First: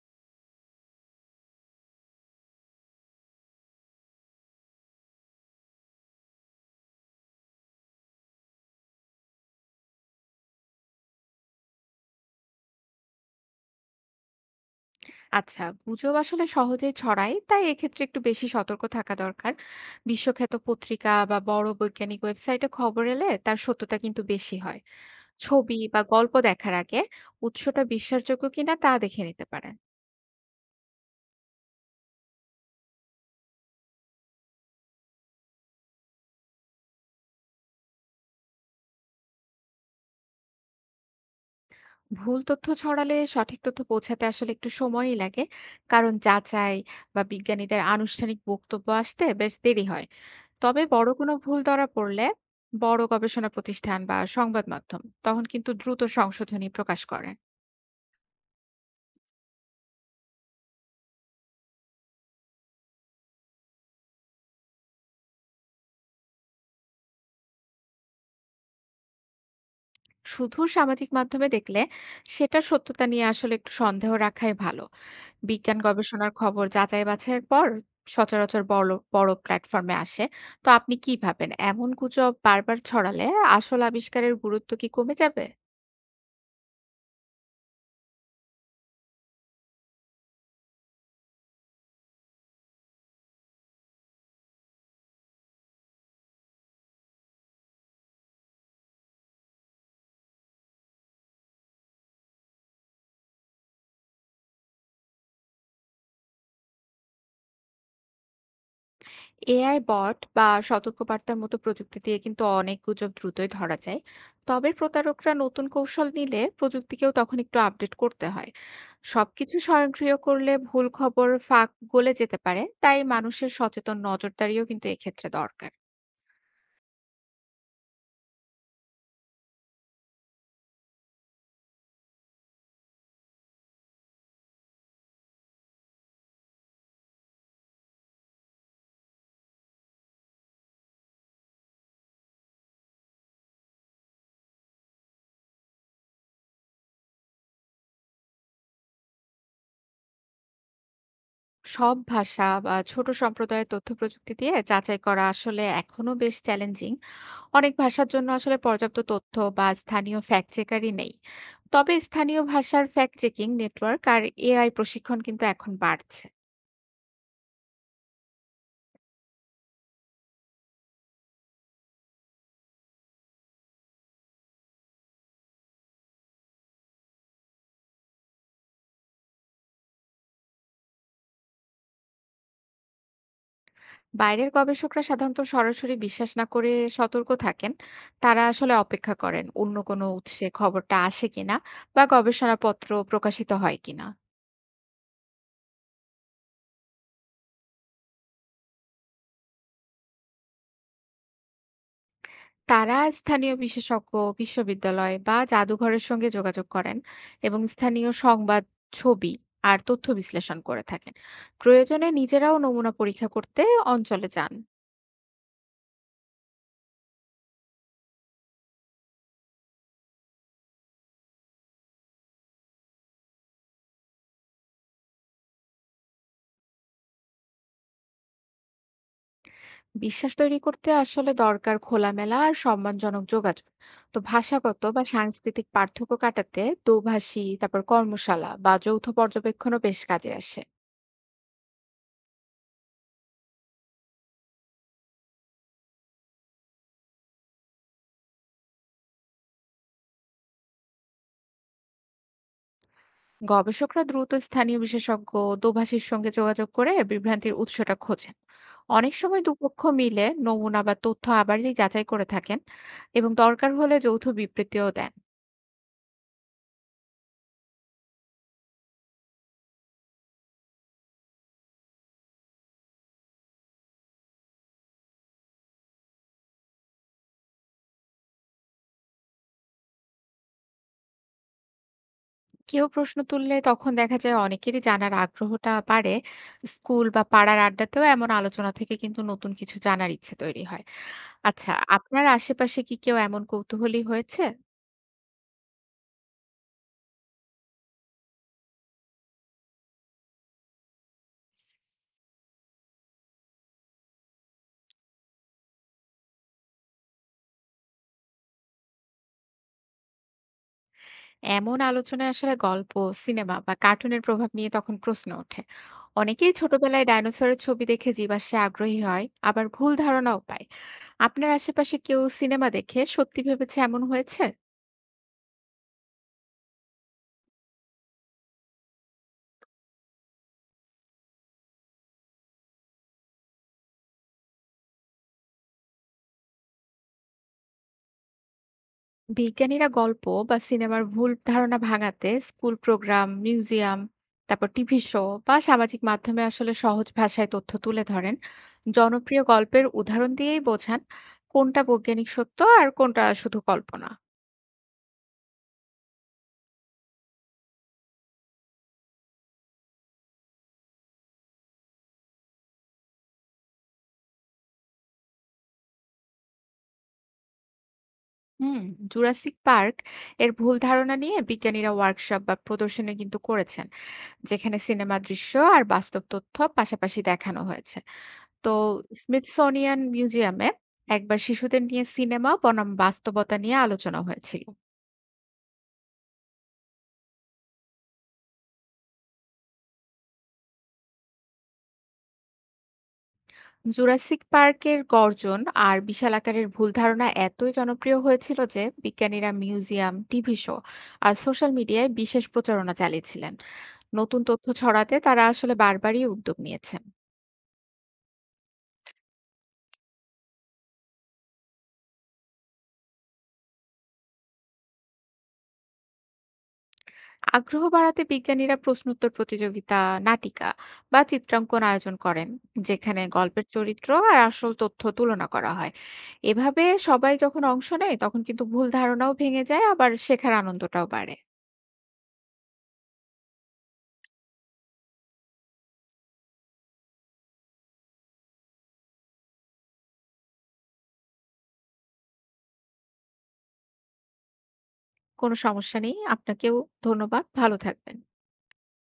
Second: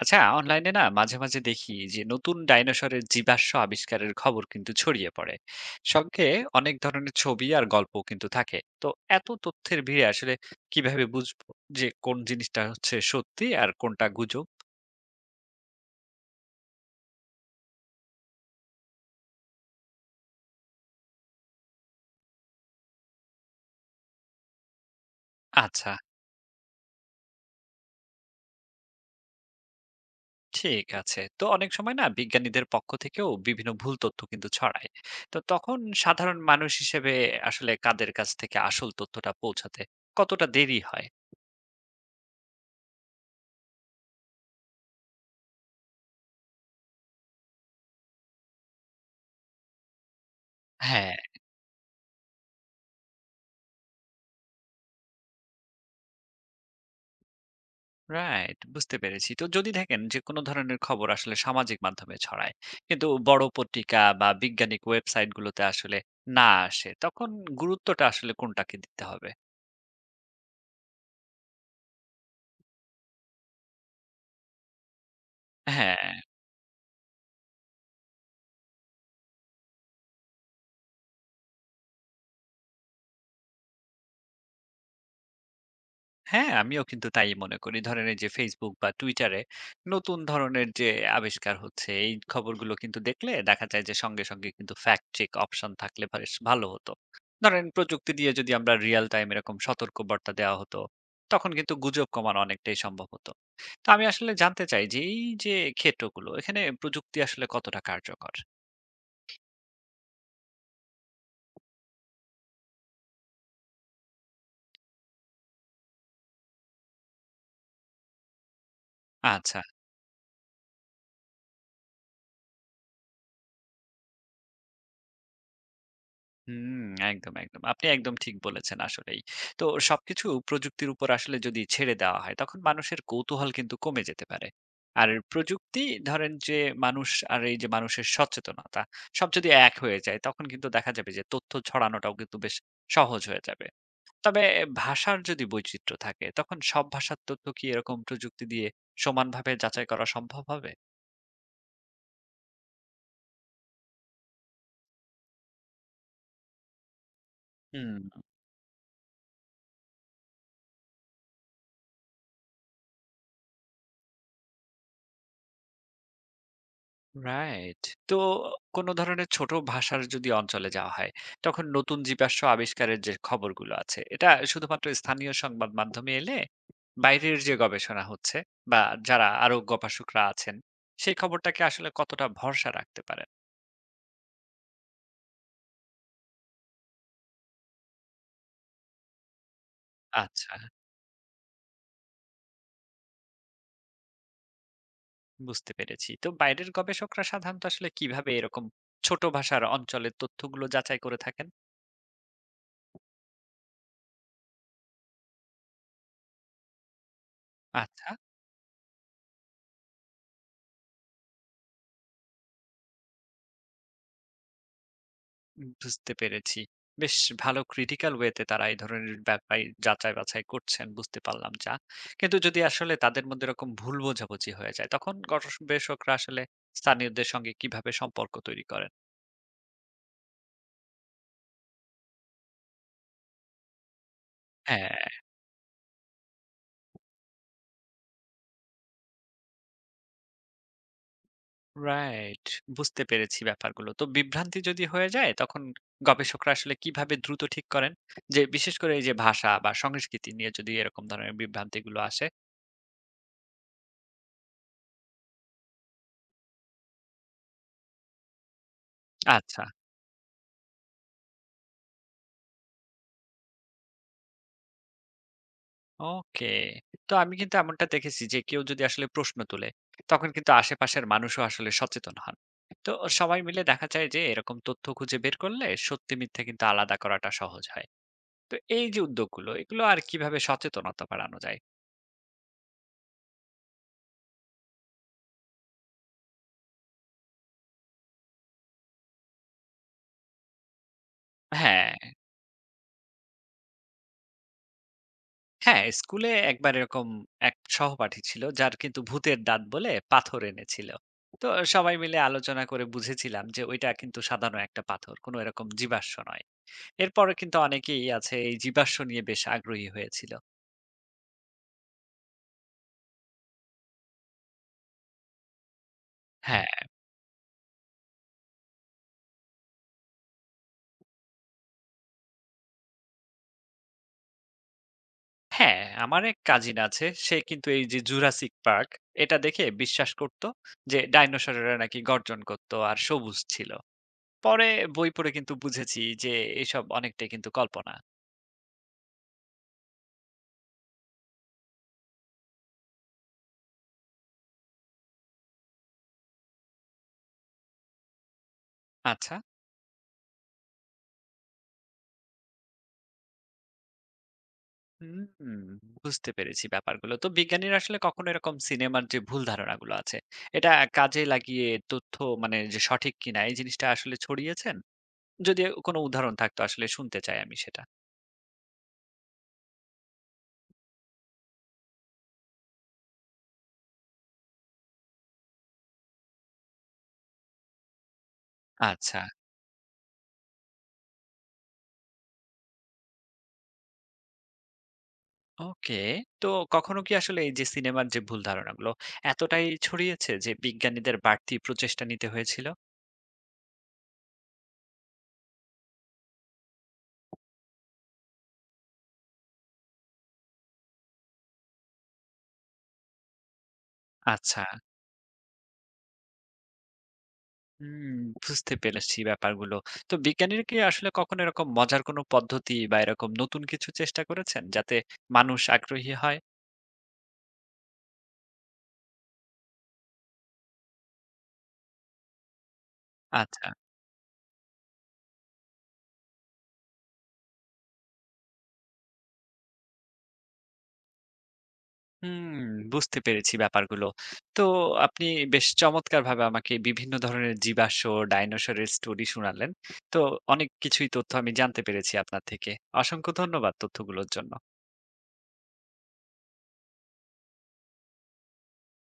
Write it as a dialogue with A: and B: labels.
A: আচ্ছা, অনলাইনে না মাঝে মাঝে দেখি যে নতুন ডাইনোসরের জীবাশ্ম আবিষ্কারের খবর কিন্তু ছড়িয়ে পড়ে। সঙ্গে অনেক ধরনের ছবি আর গল্প কিন্তু থাকে তো। এত তথ্যের ভিড়ে আসলে কিভাবে বুঝবো যে কোন জিনিসটা হচ্ছে সত্যি আর কোনটা গুজব?
B: আচ্ছা, গুজব আসলে সহজেই ছড়ায়, তাই এক্ষেত্রে একটু বেশি সতর্ক থাকা দরকার। বিশ্বখ্যাত পত্রিকা বা বড় বৈজ্ঞানিক ওয়েবসাইটে খবর এলে তার সত্যতা কিন্তু বেশি হয়। ছবি
A: আচ্ছা,
B: বা গল্প দেখার আগে উৎসটা বিশ্বাসযোগ্য কিনা তা দেখে নিতে পারেন।
A: ঠিক আছে। তো অনেক সময় না বিজ্ঞানীদের পক্ষ থেকেও বিভিন্ন ভুল তথ্য কিন্তু ছড়ায়। তো তখন সাধারণ মানুষ হিসেবে আসলে কাদের কাছ থেকে আসল তথ্যটা পৌঁছাতে কতটা দেরি হয়?
B: ভুল তথ্য ছড়ালে সঠিক তথ্য পৌঁছাতে আসলে একটু সময়ই লাগে। কারণ যাচাই বা বিজ্ঞানীদের আনুষ্ঠানিক বক্তব্য আসতে বেশ দেরি হয়। তবে বড়
A: হ্যাঁ,
B: কোনো ভুল ধরা পড়লে বড় গবেষণা প্রতিষ্ঠান বা সংবাদ মাধ্যম তখন কিন্তু দ্রুত সংশোধনী প্রকাশ করে।
A: রাইট, বুঝতে পেরেছি। তো যদি দেখেন যে কোনো ধরনের খবর আসলে সামাজিক মাধ্যমে ছড়ায় কিন্তু বড় পত্রিকা বা বৈজ্ঞানিক ওয়েবসাইট গুলোতে আসলে না আসে, তখন গুরুত্বটা আসলে কোনটাকে দিতে হবে?
B: শুধু সামাজিক মাধ্যমে দেখলে সেটার সত্যতা নিয়ে আসলে একটু সন্দেহ রাখাই ভালো। বিজ্ঞান
A: হ্যাঁ,
B: গবেষণার খবর যাচাই বাছাইয়ের পর সচরাচর বড় বড় প্ল্যাটফর্মে আসে। তো আপনি কি ভাবেন এমন গুজব বারবার ছড়ালে আসল আবিষ্কারের গুরুত্ব কি কমে যাবে?
A: হ্যাঁ, আমিও কিন্তু তাই মনে করি। ধরেন এই যে Facebook বা Twitter এ নতুন ধরনের যে আবিষ্কার হচ্ছে, এই খবরগুলো কিন্তু দেখলে দেখা যায় যে সঙ্গে কিন্তু fact check অপশন থাকলে বেশ ভালো হতো। ধরেন প্রযুক্তি দিয়ে যদি আমরা real time এরকম সতর্কবার্তা দেওয়া হতো, তখন কিন্তু গুজব কমানো অনেকটাই সম্ভব হতো। তো আমি আসলে জানতে চাই যে এই যে ক্ষেত্রগুলো, এখানে প্রযুক্তি আসলে কতটা কার্যকর?
B: এআই বট বা সতর্কবার্তার মতো প্রযুক্তি দিয়ে কিন্তু অনেক গুজব দ্রুতই ধরা যায়। তবে প্রতারকরা নতুন কৌশল নিলে প্রযুক্তিকেও তখন একটু আপডেট করতে হয়। সবকিছু
A: আচ্ছা।
B: স্বয়ংক্রিয় করলে ভুল খবর ফাঁক গলে যেতে পারে, তাই মানুষের সচেতন নজরদারিও কিন্তু এক্ষেত্রে দরকার।
A: হুম, একদম। আপনি একদম ঠিক বলেছেন আসলেই। তো সবকিছু প্রযুক্তির উপর আসলে যদি ছেড়ে দেওয়া হয়, তখন মানুষের কৌতূহল কিন্তু কমে যেতে পারে। আর প্রযুক্তি ধরেন যে মানুষ আর এই যে মানুষের সচেতনতা, সব যদি এক হয়ে যায়, তখন কিন্তু দেখা যাবে যে তথ্য ছড়ানোটাও কিন্তু বেশ সহজ হয়ে যাবে। তবে ভাষার যদি বৈচিত্র্য থাকে, তখন সব ভাষার তথ্য কি এরকম প্রযুক্তি দিয়ে সমানভাবে যাচাই করা সম্ভব হবে?
B: সব ভাষা বা ছোট সম্প্রদায়ের তথ্য প্রযুক্তি দিয়ে যাচাই করা আসলে এখনো বেশ চ্যালেঞ্জিং। অনেক
A: হুম।
B: ভাষার জন্য আসলে পর্যাপ্ত তথ্য বা স্থানীয় ফ্যাক্ট চেকারই নেই। তবে স্থানীয় ভাষার ফ্যাক্ট চেকিং নেটওয়ার্ক আর এআই প্রশিক্ষণ কিন্তু এখন বাড়ছে।
A: রাইট। তো কোন ধরনের ছোট ভাষার যদি অঞ্চলে যাওয়া হয়, তখন নতুন জীবাশ্ম আবিষ্কারের যে খবরগুলো আছে, এটা শুধুমাত্র স্থানীয় সংবাদ মাধ্যমে এলে, বাইরের যে গবেষণা হচ্ছে বা যারা আরো গবেষকরা আছেন, সেই খবরটাকে আসলে কতটা ভরসা রাখতে পারেন?
B: বাইরের গবেষকরা সাধারণত সরাসরি বিশ্বাস না করে সতর্ক থাকেন। তারা আসলে অপেক্ষা করেন অন্য কোনো উৎসে
A: আচ্ছা,
B: খবরটা আসে কিনা বা গবেষণাপত্র প্রকাশিত হয় কিনা।
A: বুঝতে পেরেছি। তো বাইরের গবেষকরা সাধারণত আসলে কিভাবে এরকম ছোট ভাষার অঞ্চলের তথ্যগুলো যাচাই করে থাকেন?
B: তারা স্থানীয় বিশেষজ্ঞ, বিশ্ববিদ্যালয় বা জাদুঘরের সঙ্গে যোগাযোগ করেন এবং
A: আচ্ছা।
B: স্থানীয় সংবাদ, ছবি আর তথ্য বিশ্লেষণ করে থাকেন। প্রয়োজনে নিজেরাও নমুনা পরীক্ষা করতে অঞ্চলে যান।
A: বুঝতে পেরেছি। বেশ ভালো ক্রিটিক্যাল ওয়েতে তারা এই ধরনের ব্যাপাই যাচাই-বাছাই করছেন, বুঝতে পারলাম যা। কিন্তু যদি আসলে তাদের মধ্যে এরকম ভুল বোঝাবুঝি হয়ে যায়, তখন গবেষকরা আসলে স্থানীয়দের সঙ্গে কিভাবে সম্পর্ক তৈরি করেন?
B: বিশ্বাস তৈরি করতে আসলে দরকার খোলামেলা আর সম্মানজনক যোগাযোগ। তো ভাষাগত
A: হ্যাঁ।
B: বা সাংস্কৃতিক পার্থক্য কাটাতে দোভাষী, তারপর কর্মশালা বা যৌথ পর্যবেক্ষণও বেশ কাজে আসে।
A: রাইট, বুঝতে পেরেছি ব্যাপারগুলো। তো বিভ্রান্তি যদি হয়ে যায়, তখন গবেষকরা আসলে কিভাবে দ্রুত ঠিক করেন? যে বিশেষ করে এই যে ভাষা বা সংস্কৃতি নিয়ে যদি এরকম ধরনের বিভ্রান্তিগুলো আসে?
B: গবেষকরা দ্রুত স্থানীয় বিশেষজ্ঞ, দোভাষীর সঙ্গে যোগাযোগ করে বিভ্রান্তির উৎসটা খোঁজে। অনেক সময়
A: আচ্ছা।
B: দুপক্ষ মিলে নমুনা বা তথ্য আবারই যাচাই করে থাকেন এবং দরকার হলে যৌথ বিবৃতিও দেন।
A: ওকে। তো আমি কিন্তু এমনটা দেখেছি যে কেউ যদি আসলে প্রশ্ন তোলে, তখন কিন্তু আশেপাশের মানুষও আসলে সচেতন হন। তো সবাই মিলে দেখা যায় যে এরকম তথ্য খুঁজে বের করলে সত্যি মিথ্যা কিন্তু আলাদা করাটা সহজ হয়। তো এই যে উদ্যোগগুলো এগুলো আর কিভাবে সচেতনতা বাড়ানো যায়?
B: কেউ প্রশ্ন তুললে তখন দেখা যায় অনেকেরই জানার আগ্রহটা বাড়ে। স্কুল বা পাড়ার আড্ডাতেও এমন আলোচনা থেকে কিন্তু নতুন কিছু জানার ইচ্ছে তৈরি হয়। আচ্ছা,
A: হ্যাঁ,
B: আপনার আশেপাশে কি কেউ এমন কৌতূহলী হয়েছে?
A: হ্যাঁ, স্কুলে একবার এরকম এক সহপাঠী ছিল যার কিন্তু ভূতের দাঁত বলে পাথর এনেছিল। তো সবাই মিলে আলোচনা করে বুঝেছিলাম যে ওইটা কিন্তু সাধারণ একটা পাথর, কোনো এরকম জীবাশ্ম নয়। এরপরে কিন্তু অনেকেই আছে এই জীবাশ্ম নিয়ে বেশ আগ্রহী হয়েছিল।
B: এমন আলোচনায় আসলে গল্প, সিনেমা বা কার্টুনের প্রভাব নিয়ে তখন প্রশ্ন ওঠে। অনেকেই
A: হ্যাঁ।
B: ছোটবেলায় ডাইনোসরের ছবি দেখে জীবাশ্মে আগ্রহী হয়, আবার ভুল ধারণাও পায়। আপনার আশেপাশে কেউ সিনেমা দেখে সত্যি ভেবেছে এমন হয়েছে?
A: হ্যাঁ, আমার এক কাজিন আছে। সে কিন্তু এই যে জুরাসিক পার্ক এটা দেখে বিশ্বাস করত যে ডাইনোসরেরা নাকি গর্জন করত আর সবুজ ছিল। পরে বই পড়ে কিন্তু বুঝেছি যে এসব অনেকটাই কিন্তু কল্পনা।
B: বিজ্ঞানীরা গল্প বা সিনেমার ভুল ধারণা ভাঙাতে স্কুল প্রোগ্রাম, মিউজিয়াম, তারপর টিভি শো বা সামাজিক মাধ্যমে আসলে সহজ ভাষায় তথ্য তুলে ধরেন।
A: আচ্ছা,
B: জনপ্রিয় গল্পের উদাহরণ দিয়েই বোঝান কোনটা বৈজ্ঞানিক সত্য আর কোনটা শুধু কল্পনা।
A: হুম, বুঝতে পেরেছি ব্যাপারগুলো। তো বিজ্ঞানীরা আসলে কখনো এরকম সিনেমার যে ভুল ধারণাগুলো আছে এটা কাজে লাগিয়ে তথ্য মানে যে সঠিক কিনা এই জিনিসটা আসলে ছড়িয়েছেন? যদি কোনো উদাহরণ থাকতো আসলে শুনতে চাই আমি সেটা।
B: হুম, জুরাসিক পার্ক এর ভুল ধারণা নিয়ে বিজ্ঞানীরা ওয়ার্কশপ বা প্রদর্শনী কিন্তু করেছেন, যেখানে সিনেমা দৃশ্য আর বাস্তব তথ্য পাশাপাশি দেখানো হয়েছে। তো
A: আচ্ছা,
B: স্মিথসোনিয়ান মিউজিয়ামে একবার শিশুদের নিয়ে সিনেমা বনাম বাস্তবতা নিয়ে আলোচনা হয়েছিল।
A: ওকে। তো কখনো কি আসলে এই যে সিনেমার যে ভুল ধারণাগুলো এতটাই ছড়িয়েছে যে বিজ্ঞানীদের বাড়তি প্রচেষ্টা নিতে হয়েছিল?
B: জুরাসিক পার্কের গর্জন আর বিশাল আকারের ভুল ধারণা এতই জনপ্রিয় হয়েছিল যে বিজ্ঞানীরা মিউজিয়াম, টিভি শো আর সোশ্যাল মিডিয়ায় বিশেষ প্রচারণা চালিয়েছিলেন। নতুন
A: আচ্ছা,
B: তথ্য ছড়াতে তারা আসলে বারবারই উদ্যোগ নিয়েছেন।
A: হুম, বুঝতে পেরেছি ব্যাপারগুলো। তো বিজ্ঞানীরা কি আসলে কখনো এরকম মজার কোনো পদ্ধতি বা এরকম নতুন কিছু চেষ্টা করেছেন যাতে মানুষ আগ্রহী হয়?
B: আগ্রহ বাড়াতে বিজ্ঞানীরা প্রশ্নোত্তর প্রতিযোগিতা, নাটিকা বা চিত্রাঙ্কন আয়োজন করেন, যেখানে গল্পের
A: আচ্ছা।
B: চরিত্র আর আসল তথ্য তুলনা করা হয়। এভাবে সবাই যখন অংশ নেয় তখন কিন্তু ভুল ধারণাও ভেঙে যায়, আবার শেখার আনন্দটাও বাড়ে।
A: হুম, বুঝতে পেরেছি ব্যাপারগুলো। তো আপনি বেশ চমৎকারভাবে আমাকে বিভিন্ন ধরনের জীবাশ্ম, ডাইনোসরের স্টোরি শুনালেন। তো অনেক কিছুই তথ্য আমি জানতে পেরেছি আপনার থেকে। অসংখ্য ধন্যবাদ তথ্যগুলোর জন্য।
B: কোনো সমস্যা নেই, আপনাকেও ধন্যবাদ, ভালো থাকবেন।